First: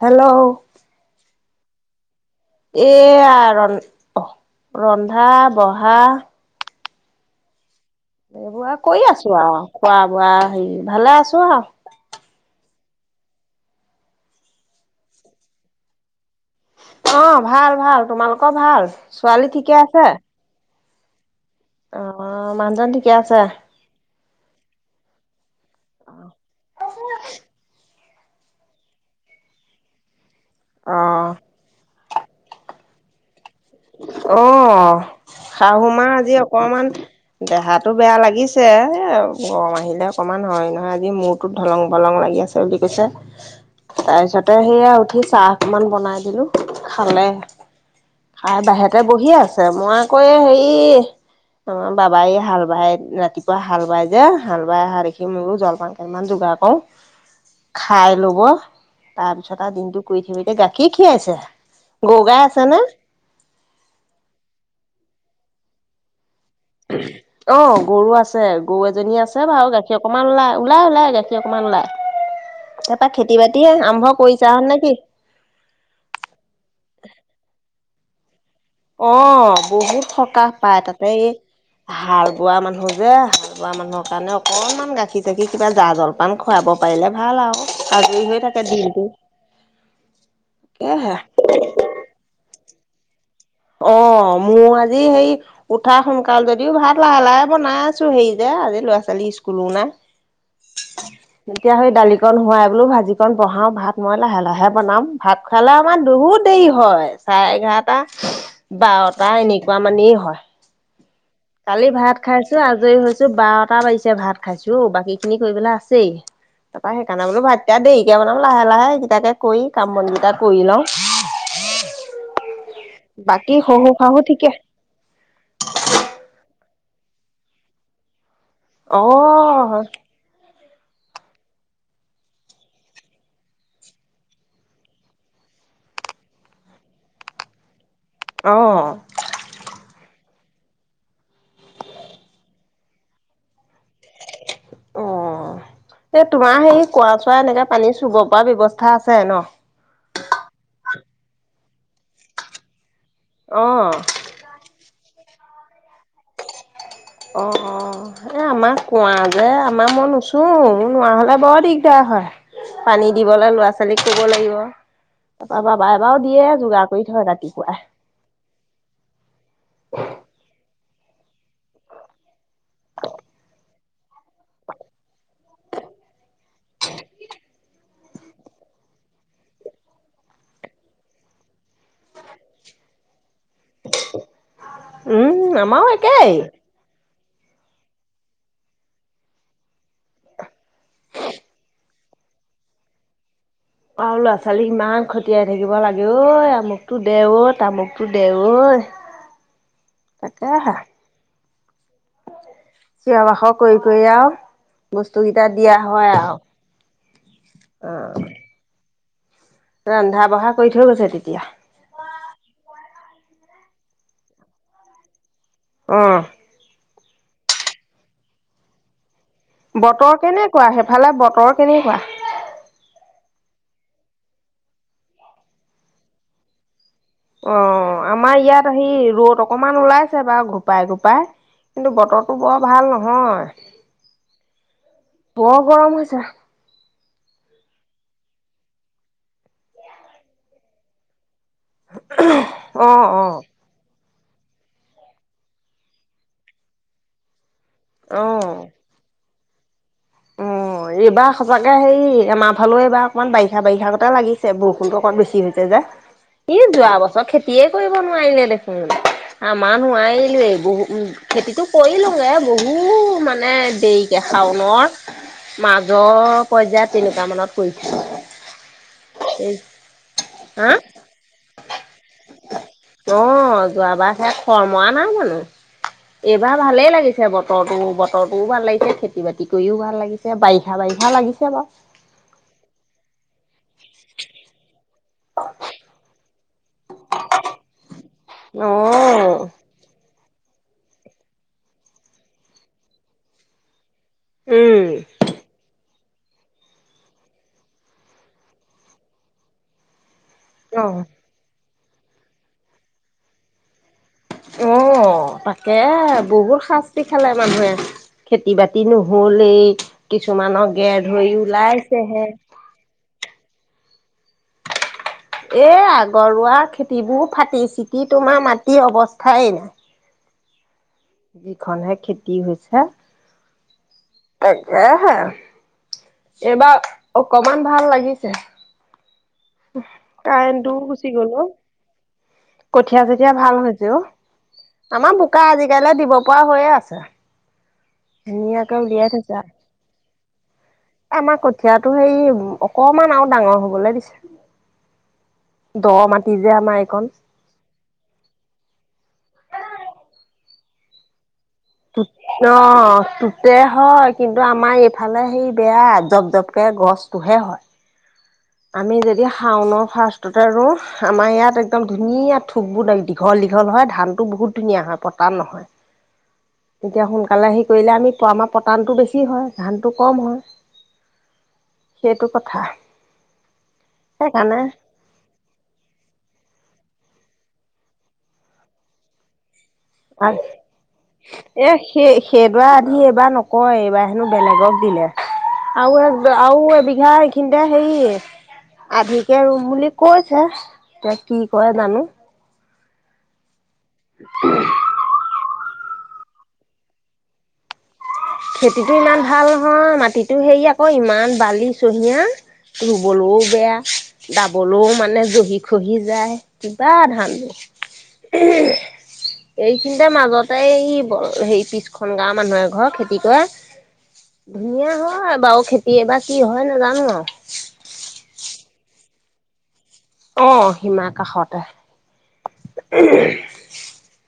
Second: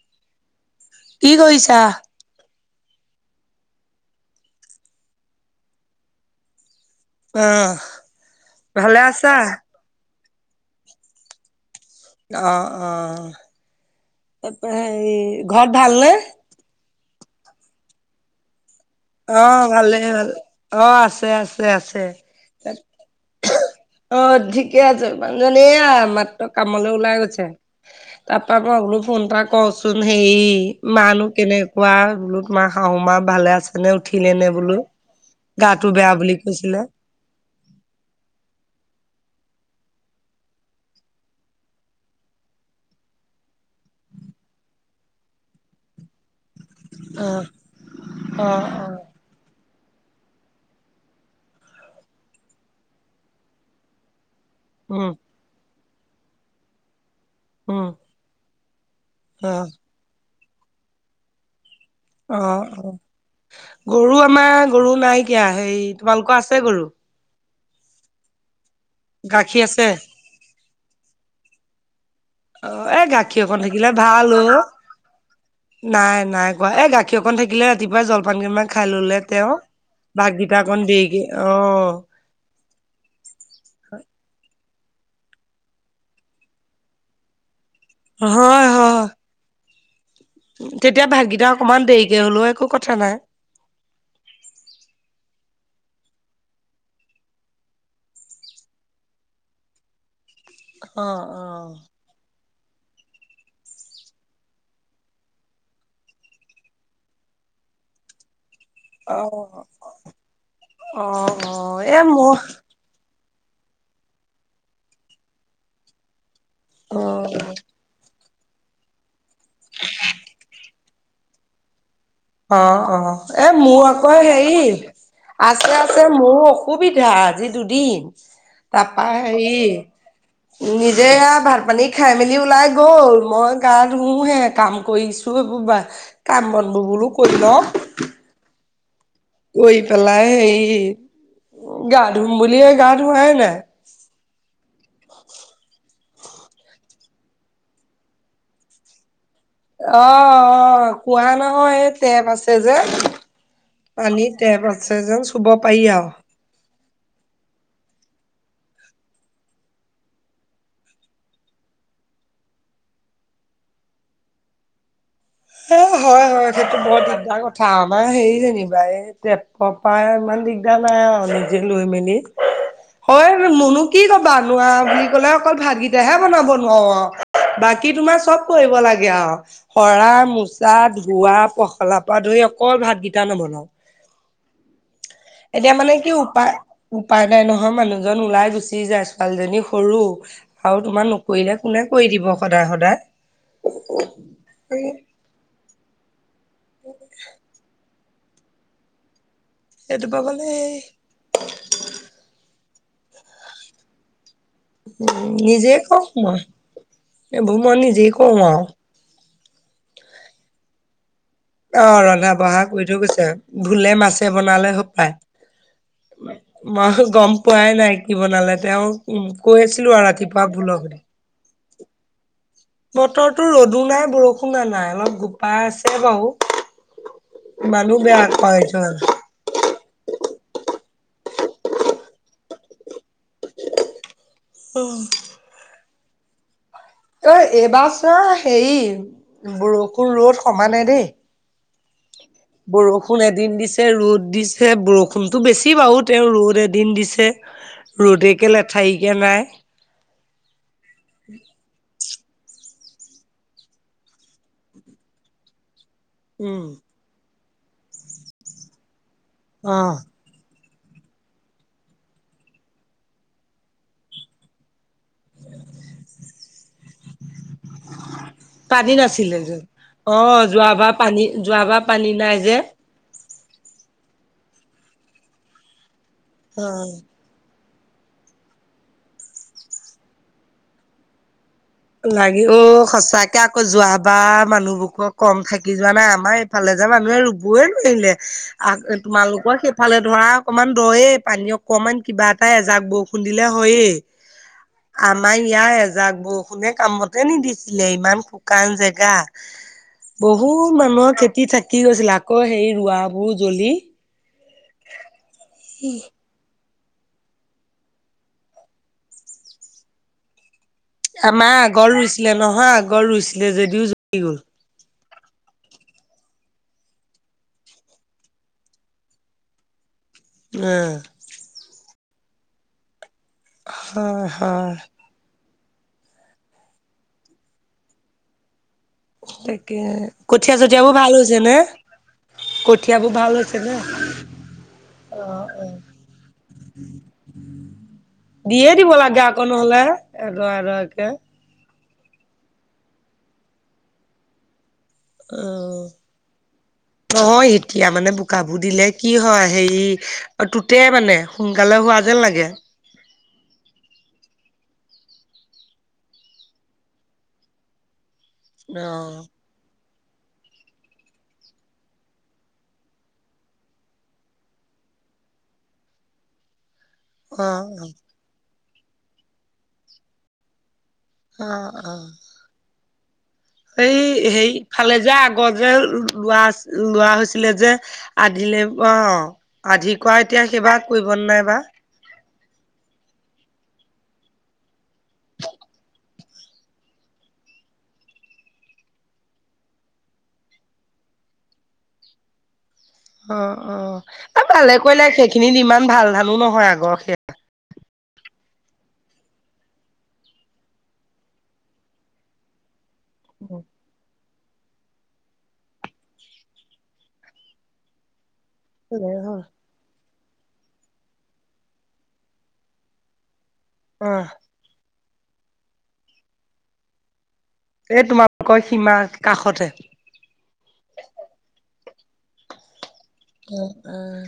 Hello কি কৰিছা? এয়া ৰন ৰন্ধা বঢ়া অ এইবা ভালে কৰি আছা? আছো আৰু খোৱা বোৱা হেৰি ভালে আছো আউ অ-অ, তাৰপা হেৰি ঘৰত ভালনে? অ, ভাল-ভাল তোমালোকৰ ভাল? ছোৱালী অ', ঠিকে ভালে আছে? ভালে অ আছে আছে আছে। আহ মানুহজন ঠিকে আছে। অ, ঠিকে আছে মানুহজনী এয়া মাত্ৰ কামলৈ ওলাই গৈছে। তাৰপৰা মই সলো ফোন এটা কচোন হেই অ মান কেনেকুৱা। বোলো ত মা শাহু মা ভালে আছে নে উঠিলে নে বোলো। গাটো শাহুমাৰ বেয়া বুলি আজি কৈছিলে অকমান দেহাটো বেয়া লাগিছে এ গৰম আহিলে অকমান হয় নহয় আজি মূৰটোত দলং পলং লাগি আছে বুলি কৈছে। তাৰ পিছতে সেইয়া উঠি চাহ অকমান বনাই দিলো। খালে অ', অ', খাই অ', বাহিৰতে বহিয়ে আছে। আছে মই আকৌ এই হেৰি আমাৰ বাবাই হাল বাই ৰাতিপুৱা হাল বাই যে হাল বাই অহা উম। দেখি মোৰো জলপান কেইটামান যোগাৰ কৰো। উম, খাই লব তাৰপিছত অ', আৰু দিনটো কৰি থিবতিয়া গাখীৰ খীৰাইছে। গগা অ', আছা নে অ', গৰু আমাৰ গৰু নাইকিয়া সেই তোমালোকৰ আছে গৰু? অ গৰু আছে। গৰু এজনী আছে বাৰু গাখীৰ অকণমান ওলাই-ওলাই-ওলাই গাখীৰ অকণমান ওলায়। অ, এই গাখীৰ অকন থাকিলে ভাল অ কৰিছা নে কি নাই-নাই কোৱা এই গাখীৰ অকন থাকিলে ৰাতিপুৱাই জলপান কেটামান অ, বহুত সকাহ অকণ পায় তাতে দেৰিকে এই অ' হাল বোৱা মানুহ যে হাল বোৱা মানুহৰ কাৰণে অকনমান গাখীৰ চাখীৰ কিবা জা জলপান খুৱাব পাৰিলে ভাল আউ- আজৰি হৈ থাকে হয় হয় দিনটো। তেতিয়া তাকেহে ভাতকিটা অকমান দেৰিকে হ'লেও একো কথা নাই। অ' অ', মোৰ আজি হেৰি উঠা সোনকাল যদিও ভাত লাহে, লাহে বনাই আছোঁ হেৰি যে, আজি ল'ৰা ছোৱা ইস্কুলো নাই, অ' [unintelligible] দালিকন হোৱা বোলো ভাজিকণ বহাও, ভাত মই লাহে, লাহে বনাম ভাত খোৱালে আমাৰ বহুত দেৰি হয়, চাৰে এঘাৰটা অ' বাৰটা অ' এনেকুৱা মানেই হয়, অ' অ' কালি এ ভাত মোৰ খাইছোঁ, আজৰি হৈছ বাৰটা বাজিছে ভাত খাইছোঁ, বাকীখিনি কৰিবলৈ আছেই। তাপা সেইকাৰণে বোলো অ' ভাইকেইটা দেৰিকে বনাম, লাহে, লাহে এইকেইটাকে কৰি কাম বন কিটা কৰি লওঁ। অ', অ', এ, বাকী মোৰ শহু আকৌ শাহু ঠিকে হেৰি আছে, আছে মোৰ অসুবিধা আজি দুদিন, অ তাপা হেৰি নিজে সেয়া ভাত, পানী খাই মেলি ওলাই গ'ল, মই গা ধোওঁহে কাম কৰিছোঁ। কাম বন বো-বোলো কৰি লওঁ। অ'। কৰি পেলাই হেৰি গা ধুম বুলি, এই গা ধোৱাই নাই। অ' এই তোমাৰ হেই কোৱাৰ চোৱা এনেকে পানী চুব পৰা ব্যৱস্থা আছে ন? অ' কোৱা নহয়, এই টেপ আছে যে। অ পানী টেপ আছে যেন চুব পাৰি আহ অ' অ' এই আমাৰ কোৱা যে আমাৰ মই নুচো নোৱাৰা হ'লে বৰ দিগদাৰ। হয়, পানী দিবলৈ ল'ৰা ছোৱালীক ক'ব লাগিব। তাৰপৰা এই বাবাই বাৰু হয় দিয়ে হয়। সেইটো যোগাৰ বৰ কৰি থয় দিগদাৰ কথা ৰাতিপুৱাই। আমাৰ হেৰি যেনি বায়ে তেপ পপাৰ মালিক। যাৰ নাই অ' নিজে লৈ মেলি হয় মনু কি হ'ব বাগোৱা বুলি ক'লে অকল ভাতকেইটাহে বনাব। অ' বাকী তোমাৰ চ'ব কৰিব লাগে আৰু সৰা মোচা, ধোৱা, পখলা পৰা ধৰি অকল ভাত কিটা নবনোৱা। উম এতিয়া আমাৰো মানে কি একেই উপায় উম। উপাই নাই নহয় মানুহজন ওলাই গুচি যায় ছোৱালীজনী সৰু, আৰু তোমাৰ নকৰিলে কোনে কৰি দিব সদায়, সদায়। আৰু ল'ৰা, ছোৱালী ইমান খতিয়াই থাকিব লাগে অই, আমুকতো দে অ', তামুক তো দে, অই। এটো পাবালে [unintelligible] চিঞৰ বাখৰ কৰি, কৰি আৰু। বস্তুকেইটা নিজে দিয়া কওঁ হয়, মই এইবোৰ মই আৰু নিজেই অ'। কওঁ আৰু ৰন্ধা বঢ়া কৰি থৈ গৈছে তেতিয়া। অ', ৰন্ধা বঢ়া কৰি থৈ গৈছে, ভোলে, মাছে বনালে হ'ব পায়। অ মই গম পোৱাই নাই কি বনালে তেওঁ? উম, কৈছিলোঁ আৰু বতৰ ৰাতিপুৱা কেনেকুৱা ভোলৰ কথা। সেইফালে বতৰ কেনেকুৱা বতৰটো ৰ'দো নাই, বৰষুণো নাই অলপ গোপাই আছে বাৰু। ইমানো অ', বেয়া আমাৰ কয় ইয়াত আহি ৰ'দ অকমান ওলাইছে বাৰু গোপাই, গোপা পাই কিন্তু বতৰটো বৰ ভাল নহয় বৰ গৰম হৈছে। ঐ, এইবাৰ চোৱা হেৰি, বৰষুুণ-ৰ'দ সমানেই দেই। অ বৰষুণ এদিন দিছে, ৰ'দ দিছে, বৰষুণটো বেছি বাৰু, তেওঁ ৰ'দ এদিন দিছে অ ৰ'দ একে অ লেঠাৰিকে নাই। অ' এইবাৰ সঁচাকে হেৰি আমাৰ ফালেও এইবাৰ অকণমান বাৰিষা বাৰিষাগতে লাগিছে, বৰষুণটো অকণ বেছি হৈছে যে, ই উম যোৱা বছৰ খেতি তিয়ে কৰিব নোৱাৰিলে দেখোন, আমাৰ অ নোৱাৰিলোৱেই, বহু উ খেতিটো কৰি লওঁগে বহু মানে দেৰিকে শাওনৰ। মাজৰ পৰ্যায়ত, তেনেকুৱা মানত পৰিছিলোঁ। ছিল যে অ যোৱাবাৰ পানী যোৱাবাৰ পানী নাই যে। অ'! যোৱাবাৰ সেইয়ত, খৰাং মৰা নাই জানোঁ! এইবাৰ অ ভালেই লাগিছে, ব বতৰটো বতৰটোও ভাল লাগিছে। খেতি বাতি কৰিও ভাল লাগিছে। বাৰিষা বাৰিষা লাগিছে বাৰু। লাগে, অ'! সঁচাকে আকৌ, যোৱা বাৰ মানুহবোৰকো, কম থাকি যোৱা নাই আমাৰ। সিফালে যে মানুহে ৰোবই নোৱাৰিলে। আঁ তোমালোকৰ সেইফালে ধৰা, অকমান দ'য়ে। পানী অকমান, কিবা এটা এজাক বৰষুণ দিলে, হৈয়ে। অ' উম আমাৰ ইয়াই এজাক বৰষুণ। পোনে কামতে নিদিছিলে ইমান শুকান জেগা। বহুত অ'। মানুহৰ খেতি থাকি গৈছিল। আকৌ সেই ৰোৱাবোৰ জ্বলি অ তাকে বহুত সাচ খালে মানুহে খেতি বাতি নহলেই কিছুমানক। আমা আগত ৰুইছিলে নহয় আগত ৰুইছিলে যদিও জ্বলি গ'ল। এ আগৰুৱা খেতিবোৰ ফাটি চিটি তোমাৰ মাটিৰ অৱস্থাই নাই। উম। যিখনহে খেতি হৈছে হয় হয় তাকে হে। এইবাৰ অকমান ভাল লাগিছে। তাকে [unintelligible] কঠীয়া কাৰেন্টটো চঠিয়াবোৰ গুচি ভাল গ'ল, হৈছে অ'! নে? কঠিয় চঠিয়ীয়া ভাল হৈছে অ। আমাৰ বোকা আজি। ইয়ালে দিব পৰা হৈয়ে আছে। দিয়ে ধুনীয়াকে দিব উলিয়াই লাগে, থৈছে। আকৌ নহ'লে, এডৰা-এডৰাকে। টো সেই অকমান আৰু ডাঙৰ হ'বলৈ দিছে। দ অ'! মাটি যে আমাৰ এইকণ নহয়, এতিয়া মানে, বোকাবোৰ দিলে কি হয় হেৰি টোতে মানে। সোনকালে হোৱা যেন লাগে। অ তে হয় কিন্তু আমাৰ এইফালে সেই বেয়া জপ জপকে গছবোৰ হে হয়। আমি অ', যদি শাওন। ফাৰ্ষ্টতে আৰু আমাৰ ইয়াত একদম ধুনীয়া ঠোকবোৰ দীঘল দীঘল হয়, ধানটো বহুত ধুনীয়া হয়। পতান নহয়। [unintelligible] তেতিয়া সোনকালে হেৰি অ', কৰিলে আমি আমাৰ পতানটো বেছি হয়। ধানটো কম হয়। অ', অ'। সেইটো কথা। এই হেই সেইকাৰণে ফালে যে আগৰ যে ৰুৱা। লোৱা হৈছিলে যে আধিলে অ। আধি কোৱা এতিয়া সেই ভাগ কৰিব নে নাই বা। এ সেই সেইডৰা আধি এইবাৰ নকৰোঁ, এইবাৰ হেনোঁ বেলেগক দিলে। আৰু এ আৰু এবিঘা এইখিনিতে হেৰি। আধিকে ৰোম বুলি কৈছে, এতিয়া কি কৰে জানোঁ। অ', অ'আৰু ভালে কৰিলে সেইখিনিত ইমান ভাল ধানো নহয় আগৰ সেয়া। খেতিটো ইমান ভাল নহয়, মাটিতো সেৰি আকৌ, ইমান বালি চহিয়া। ৰুবলৈও বেয়া। ডাবলৈও মানে জহি খহি যায় কিবা ধান। হ'লেই হ'ল। তে মাজতে হেৰি পিছখন গাঁৱৰ মানুহে এ ঘৰ খেতি কৰে। অ'। ধুনীয়া হয় বাৰু খেতি এ বা কি হয় নাজানো আৰু। এই তোমালোকৰ সীমা কাষতে। অ সীমা কাষতে। উম, উম।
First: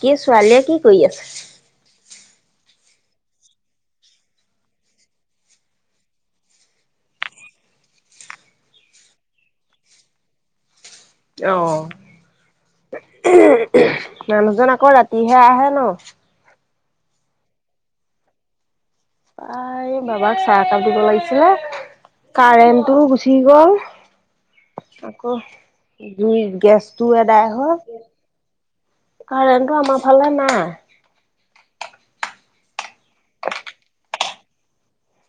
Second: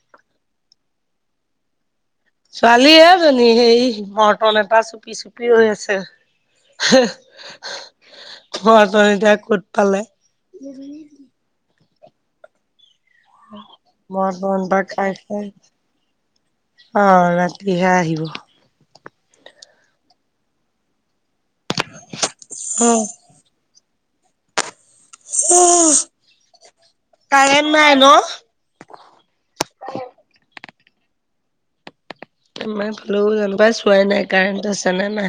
কি ছোৱালীয়ে কি কৰি আছে। বালি এজনী সেই মৰ্টন এটা চুপি চুপি ৰৈ আছে। হেহ, [unintelligible] এতিয়া কত পালে। অ'। মৰ্টন মানুহজন এটা আকৌ খাই ৰাতিহে খাই আহে ন? অ ৰাতিহে আহিব। প্ৰায় বাবাক চাহ একাপ দিব লাগিছিলে। অ' কাৰেণ্টটো গুচি গ'ল। আকৌ জুই গেছটো এদাই কাৰেণ্ট হ'ল নাই ন? কাৰেন্টটো‌ আমাৰফালে নাই। আমাৰ ফালেও জেনবা চোৱাই নাই কাৰেণ্ট আছে নে নাই?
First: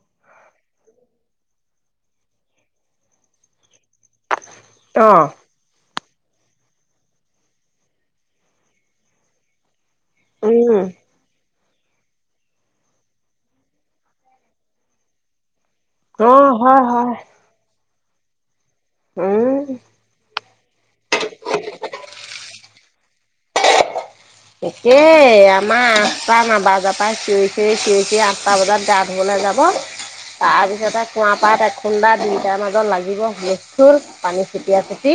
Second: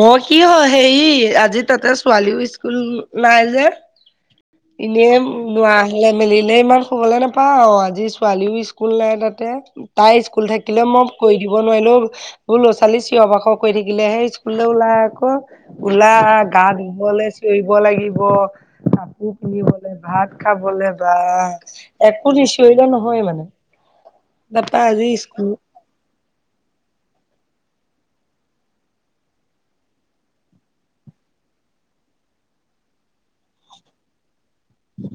মই কি হয় হেৰি আজি তাতে ছোৱালীও স্কুল নাই যে। এনে অ নোৱা‌ মেলিলে ইমান শুবলৈ নাপাওঁ অ আজি ছোৱালীও স্কুল নাই তাতে। তাই স্কুল উম থাকিলে মই কৈ দিও। ক'ব নোৱাৰি নহয় এইবোৰ ল'ৰা -ছোৱালী চিঞৰ বাখৰ কৰি থাকিলেহে স্কুললে ওলাই আকৌ। উলা অ গা হয় হয় ধুবলৈ চিঞৰিব লাগিব। কাপোৰ উম পিন্ধিবলৈ, ভাত খাবলৈ বা একো নিচিঞৰিলে নহ হয় মানে। তাপা আজি একেই স্কুল আমাৰ আঠটা নাবাজাৰ পৰা চিঞৰি এই চিয়ঁৰি চিয়ঁৰি আঠটা বজাত গা ধুবলৈ যাব। তাৰ পিছতে কুঁৱা পাত এ খুন্দা দুয়টাৰ মাজত লাগিব মুৰ পানী যেতিয়া পুতি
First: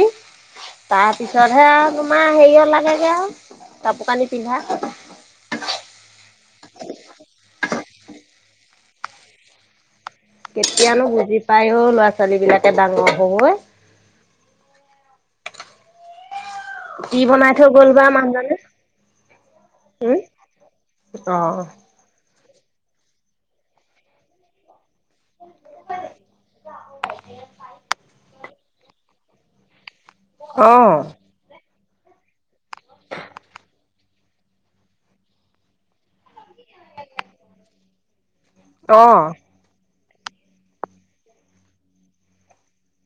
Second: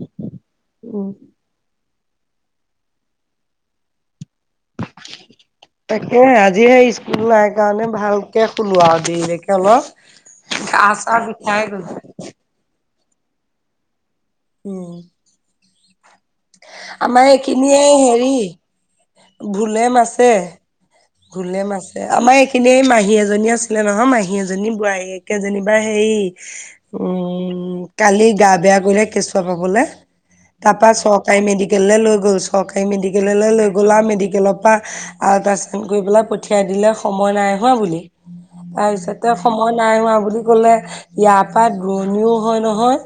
উম তাৰ পিছতহে আৰু তোমাৰ হেৰিইত লাগেগে আৰু কাপোৰ কানি পিন্ধা তাকে আজি সেই স্কুল নাই কাৰণে ভালকৈ শুলো আৰু দেৰিলৈকে অলপ গা কেতিয়ানো চা বুজি বিষাই পায় অও গ'ল ল'ৰা -ছোৱালী বিলাকে ডাঙৰ হয় উম। কি আমাৰ বনাই থৈ এইখিনিয়ে গ'ল বা মানুহজনে হেৰি ভোলেম উম আছে। অ ভোলে মাছে আমাৰ এইখিনি মাহী এজনী আছিলে নহয় মাহী এজনী বোৱাৰী একে যেনিবা হেই উম কালি গা বেয়া বোলে কেচুৱা পাবলে অ তাৰ পিছত চৰকাৰী মেডিকেলে লৈ‌ গ'ল চোন চৰকাৰী মেডিকেললৈ লৈ গ'লা আৰু মেডিকেলৰ পৰা আৰু তাৰপিছত ফন কৰি পেলাই পঠিয়াই দিলে সময় নাই হোৱা বুলি তাৰ অ পিছতে সময় নাই হোৱা বুলি কলে ইয়াৰ পৰা দুৰণিও হয় নহয়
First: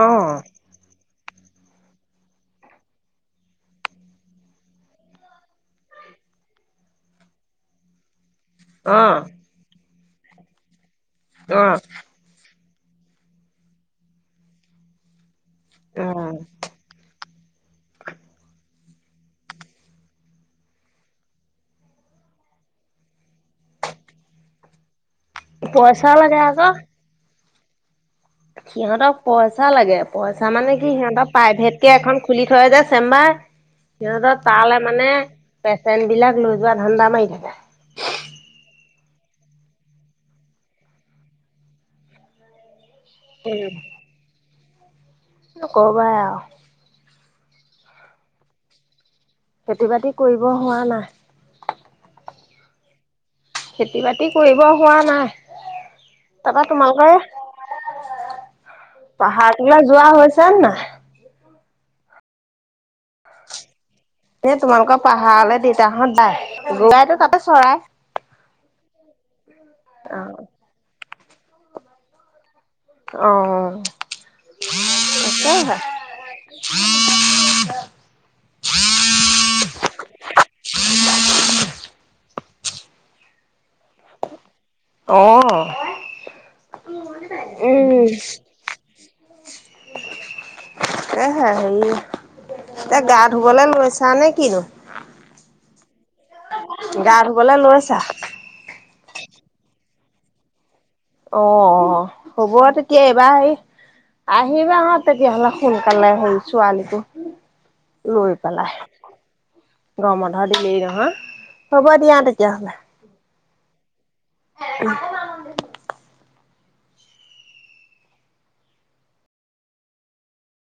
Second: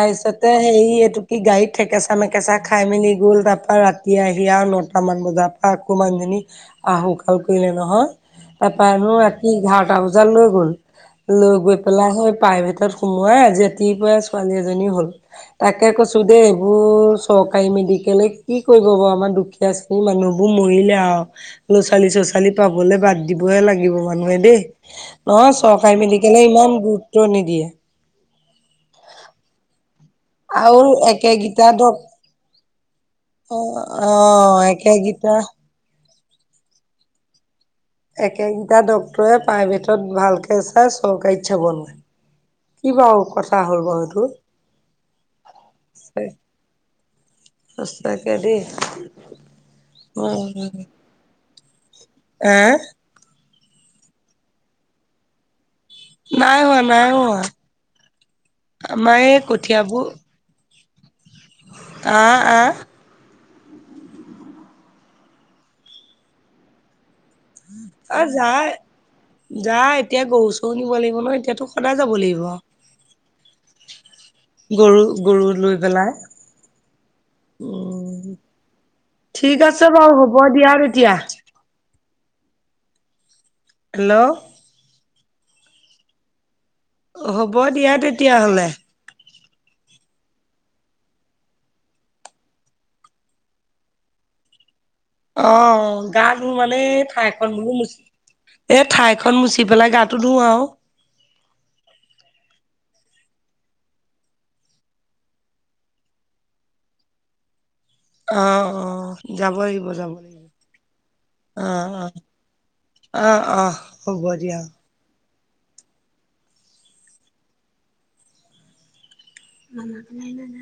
অ হেই এইটো কি গাড়ী থেকেচা মেকেচা খাই মেলি গ'ল তাৰ পৰা ৰাতি আহি আৰু নটামান বজাৰ পৰা আকৌ মানুহজনী আহুকাল কৰিলে নহয় অ তাৰপৰানো ৰাতি এঘাৰটা বজাত লৈ গ'ল। লৈ অ অ গৈ পেলাই সেই প্ৰাইভেটত সোমোৱাই আজি ৰাতিপুৱাই ছোৱালী এজনী হ'ল। তাকে কৈছোঁ দেই এইবোৰ চৰকাৰী মেডিকেলে কি কি কৰিব বাৰু আমাৰ দুখীয়া শ্ৰেণীৰ মানুহবোৰ মৰিলে আৰু ল'ৰা ছোৱালী চচালী পাবলৈ বাদ দিবহে লাগিব মানুহে দেই। নহয় চৰকাৰী পইচা লাগে মেডিকলে আকৌ ইমান গুৰুত্ব নিদিয়ে। সিহঁতক পইচা লাগে পইচা মানে কি আৰু সিহতক একেগিটা প্ৰাইভেট কে ডক এখন খুলি থয় যে চেম্বাৰ অ অ সিহঁতৰ তালৈ মানে একেগিটা পেচেণ্ট বিলাক লৈ যোৱা ধান্দা মাৰি থাকে। একেগিটা ডক্টৰে প্ৰাইভেটত ভালকে চাই চৰকাৰীত চাব নোৱাৰে। কি বাৰু কথা উম, হ'ল বাৰু এইটো‌ নক'বাই আৰু। সঁচাকে দেই খেতি- বাতি কৰিব হোৱা নাই? আহ? খেতি- বাতি কৰিব হোৱা নাই। নাই তাৰপৰা হোৱা তোমালোকৰ নাই হোৱা। আমাৰ এ পাহাৰ তোলা যোৱা কঠিয়াবোৰ হৈছে নে নাই আ, আ। এ, তোমালোকৰ পাহাৰলে, দেউতাহঁত যাই। দেতাইতো তাতে চৰাই অ'! যাই, যাই। এতিয়া, অ গৰু-চৰু নিব লাগিব ন' এতিয়াতো, সদায় যাব লাগিব। অ' গৰু গৰু লৈ তাকেহে পেলাই ঠিক আছে বাৰু হ'ব দিয়া তেতিয়া। হেল্ল'? অ', হ'ব দিয়া উম তেতিয়াহ'লে [unintelligible] সেৰি এ, গা ধুবলে লৈছা, নে কিনো? অ', গা ধোৰ মানে গা ঠাই খন ধুবলৈ মানে লৈছা মুচি এ ঠাইখন মুচি পেলাই গাটো ধুও আৰু। অ', হ'ব তেতিয়া এইবাৰ আহিবা হট তেতিয়াহলে সোনকালে হে ছোৱালীকো লৈ অ পেলাই অ যাব লাগিব যাব গৰ বন্ধ লাগিব দিলেই নহয়? অ হ'ব অ দিয়া তেতিয়াহলে। অ অ হ'ব দিয়া। [inaudible]